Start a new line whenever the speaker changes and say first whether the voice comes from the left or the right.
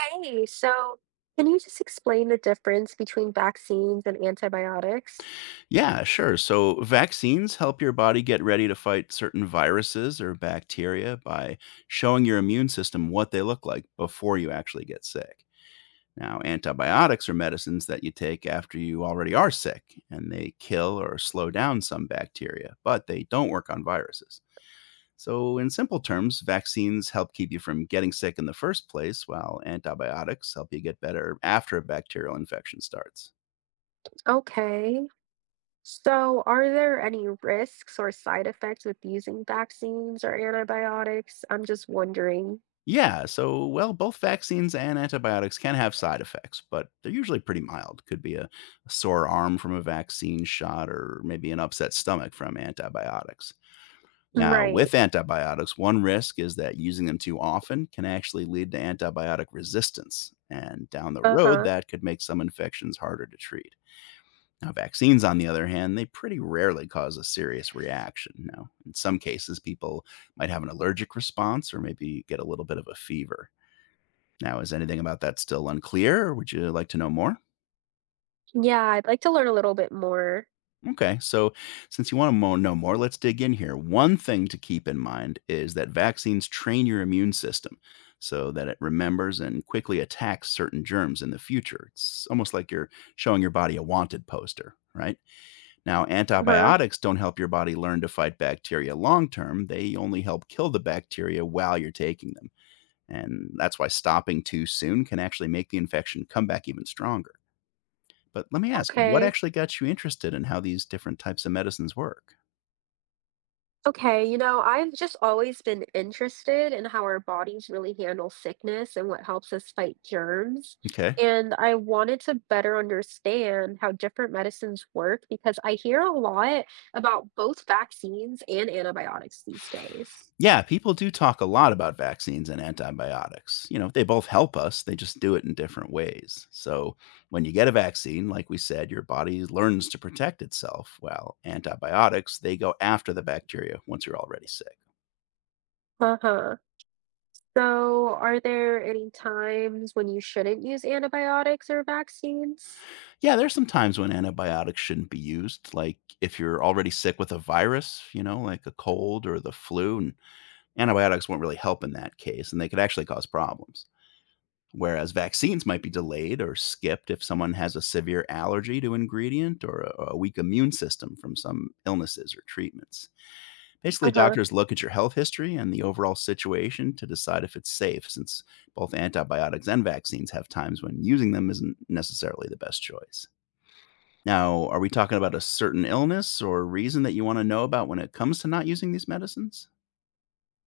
right: Hey, so can you just explain the difference between vaccines and antibiotics?
left: Yeah, sure. So vaccines help your body get ready to fight certain viruses or bacteria by showing your immune system what they look like before you actually get sick. Now, antibiotics are medicines that you take after you already are sick, and they kill or slow down some bacteria, but they don't work on viruses. So, in simple terms, vaccines help keep you from getting sick in the first place, while antibiotics help you get better after a bacterial infection starts.
right: Okay. So, are there any risks or side effects with using vaccines or antibiotics? I'm just wondering.
left: Yeah, so well, both vaccines and antibiotics can have side effects, but they're usually pretty mild. Could be a sore arm from a vaccine shot or maybe an upset stomach from antibiotics. Now,
right: Right.
left: with antibiotics, one risk is that using them too often can actually lead to antibiotic resistance. And down the road,
right: Uh-huh.
left: that could make some infections harder to treat. Now, vaccines, on the other hand, they pretty rarely cause a serious reaction. Now, in some cases, people might have an allergic response or maybe get a little bit of a fever. Now, is anything about that still unclear, or would you like to know more?
right: Yeah, I'd like to learn a little bit more.
left: Okay, so since you want to know more, let's dig in here. One thing to keep in mind is that vaccines train your immune system so that it remembers and quickly attacks certain germs in the future. It's almost like you're showing your body a wanted poster, right? Now,
right: Uh-huh.
left: antibiotics don't help your body learn to fight bacteria long term, they only help kill the bacteria while you're taking them. And that's why stopping too soon can actually make the infection come back even stronger. But let me ask, what
right: Okay.
left: actually got you interested in how these different types of medicines work?
right: Okay, you know, I've just always been interested in how our bodies really handle sickness and what helps us fight germs.
left: Okay.
right: And I wanted to better understand how different medicines work because I hear a lot about both vaccines and antibiotics these days.
left: Yeah, people do talk a lot about vaccines and antibiotics. You know, they both help us, they just do it in different ways. So, when you get a vaccine, like we said, your body learns to protect itself. Well, antibiotics, they go after the bacteria once you're already sick.
right: Uh-huh. So, are there any times when you shouldn't use antibiotics or vaccines?
left: Yeah, there's some times when antibiotics shouldn't be used, like if you're already sick with a virus, you know, like a cold or the flu, and antibiotics won't really help in that case, and they could actually cause problems. Whereas vaccines might be delayed or skipped if someone has a severe allergy to ingredient or a weak immune system from some illnesses or treatments. Basically,
right: Uh-huh.
left: doctors look at your health history and the overall situation to decide if it's safe, since both antibiotics and vaccines have times when using them isn't necessarily the best choice. Now, are we talking about a certain illness or reason that you want to know about when it comes to not using these medicines?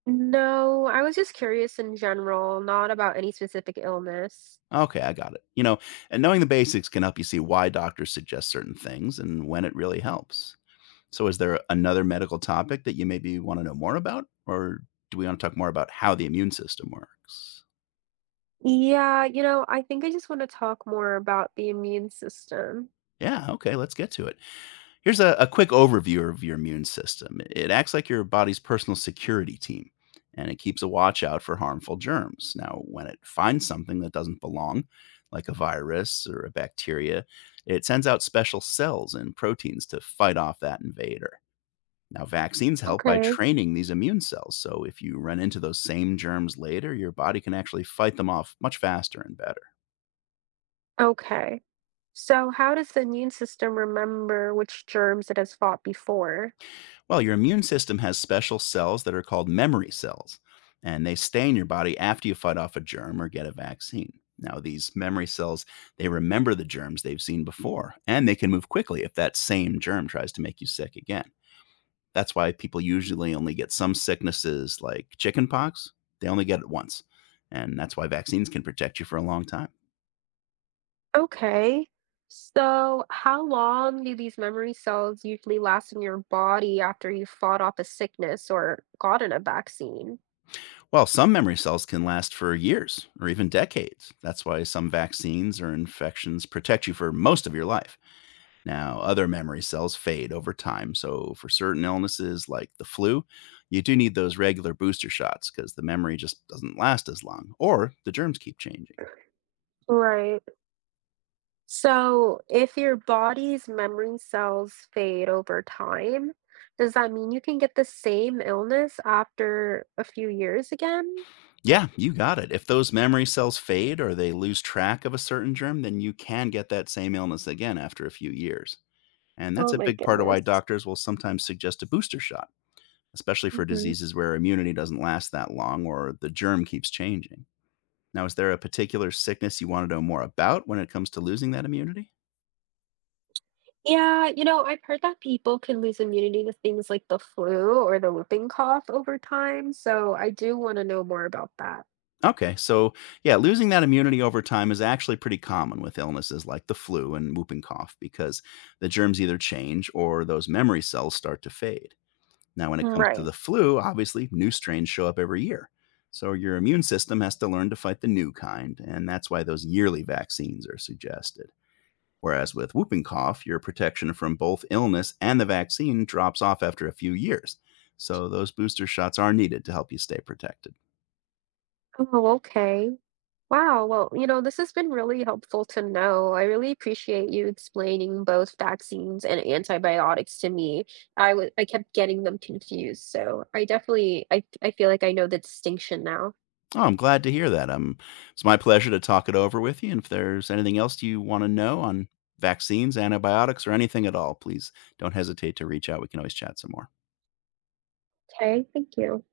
right: No, I was just curious in general, not about any specific illness.
left: Okay, I got it. You know, and knowing the basics can help you see why doctors suggest certain things and when it really helps. So is there another medical topic that you maybe wanna know more about? Or do we wanna talk more about how the immune system works?
right: Yeah, you know, I think I just want to talk more about the immune system.
left: Yeah, okay, let's get to it. Here's a quick overview of your immune system. It acts like your body's personal security team, and it keeps a watch out for harmful germs. Now, when it finds something that doesn't belong, like a virus or a bacteria, it sends out special cells and proteins to fight off that invader. Now, vaccines help by
right: Okay.
left: training these immune cells. So, if you run into those same germs later, your body can actually fight them off much faster and better.
right: Okay. So, how does the immune system remember which germs it has fought before?
left: Well, your immune system has special cells that are called memory cells, and they stay in your body after you fight off a germ or get a vaccine. Now, these memory cells, they remember the germs they've seen before, and they can move quickly if that same germ tries to make you sick again. That's why people usually only get some sicknesses like chickenpox, they only get it once. And that's why vaccines can protect you for a long time.
right: Okay. So, how long do these memory cells usually last in your body after you fought off a sickness or gotten a vaccine?
left: Well, some memory cells can last for years or even decades. That's why some vaccines or infections protect you for most of your life. Now, other memory cells fade over time. So, for certain illnesses like the flu, you do need those regular booster shots because the memory just doesn't last as long or the germs keep changing.
right: Right. So, if your body's memory cells fade over time, does that mean you can get the same illness after a few years again?
left: Yeah, you got it. If those memory cells fade or they lose track of a certain germ, then you can get that same illness again after a few years. And
right: Oh
left: that's a
right: my
left: big part of why
right: goodness.
left: doctors will sometimes suggest a booster shot especially for
right: Hmm.
left: diseases where immunity doesn't last that long or the germ keeps changing. Now, is there a particular sickness you want to know more about when it comes to losing that immunity?
right: Yeah, you know, I've heard that people can lose immunity to things like the flu or the whooping cough over time, so I do want to know more about that.
left: Okay, so yeah, losing that immunity over time is actually pretty common with illnesses like the flu and whooping cough because the germs either change or those memory cells start to fade. Now, when it comes to the
right: Right.
left: flu, obviously new strains show up every year. So your immune system has to learn to fight the new kind, and that's why those yearly vaccines are suggested. Whereas with whooping cough, your protection from both illness and the vaccine drops off after a few years. So those booster shots are needed to help you stay protected.
right: Oh, okay. Wow, well, you know, this has been really helpful to know. I really appreciate you explaining both vaccines and antibiotics to me. I kept getting them confused, so I definitely I feel like I know the distinction now.
left: Oh, I'm glad to hear that. It's my pleasure to talk it over with you. And if there's anything else you want to know on vaccines, antibiotics, or anything at all, please don't hesitate to reach out. We can always chat some more.
right: Okay, thank you.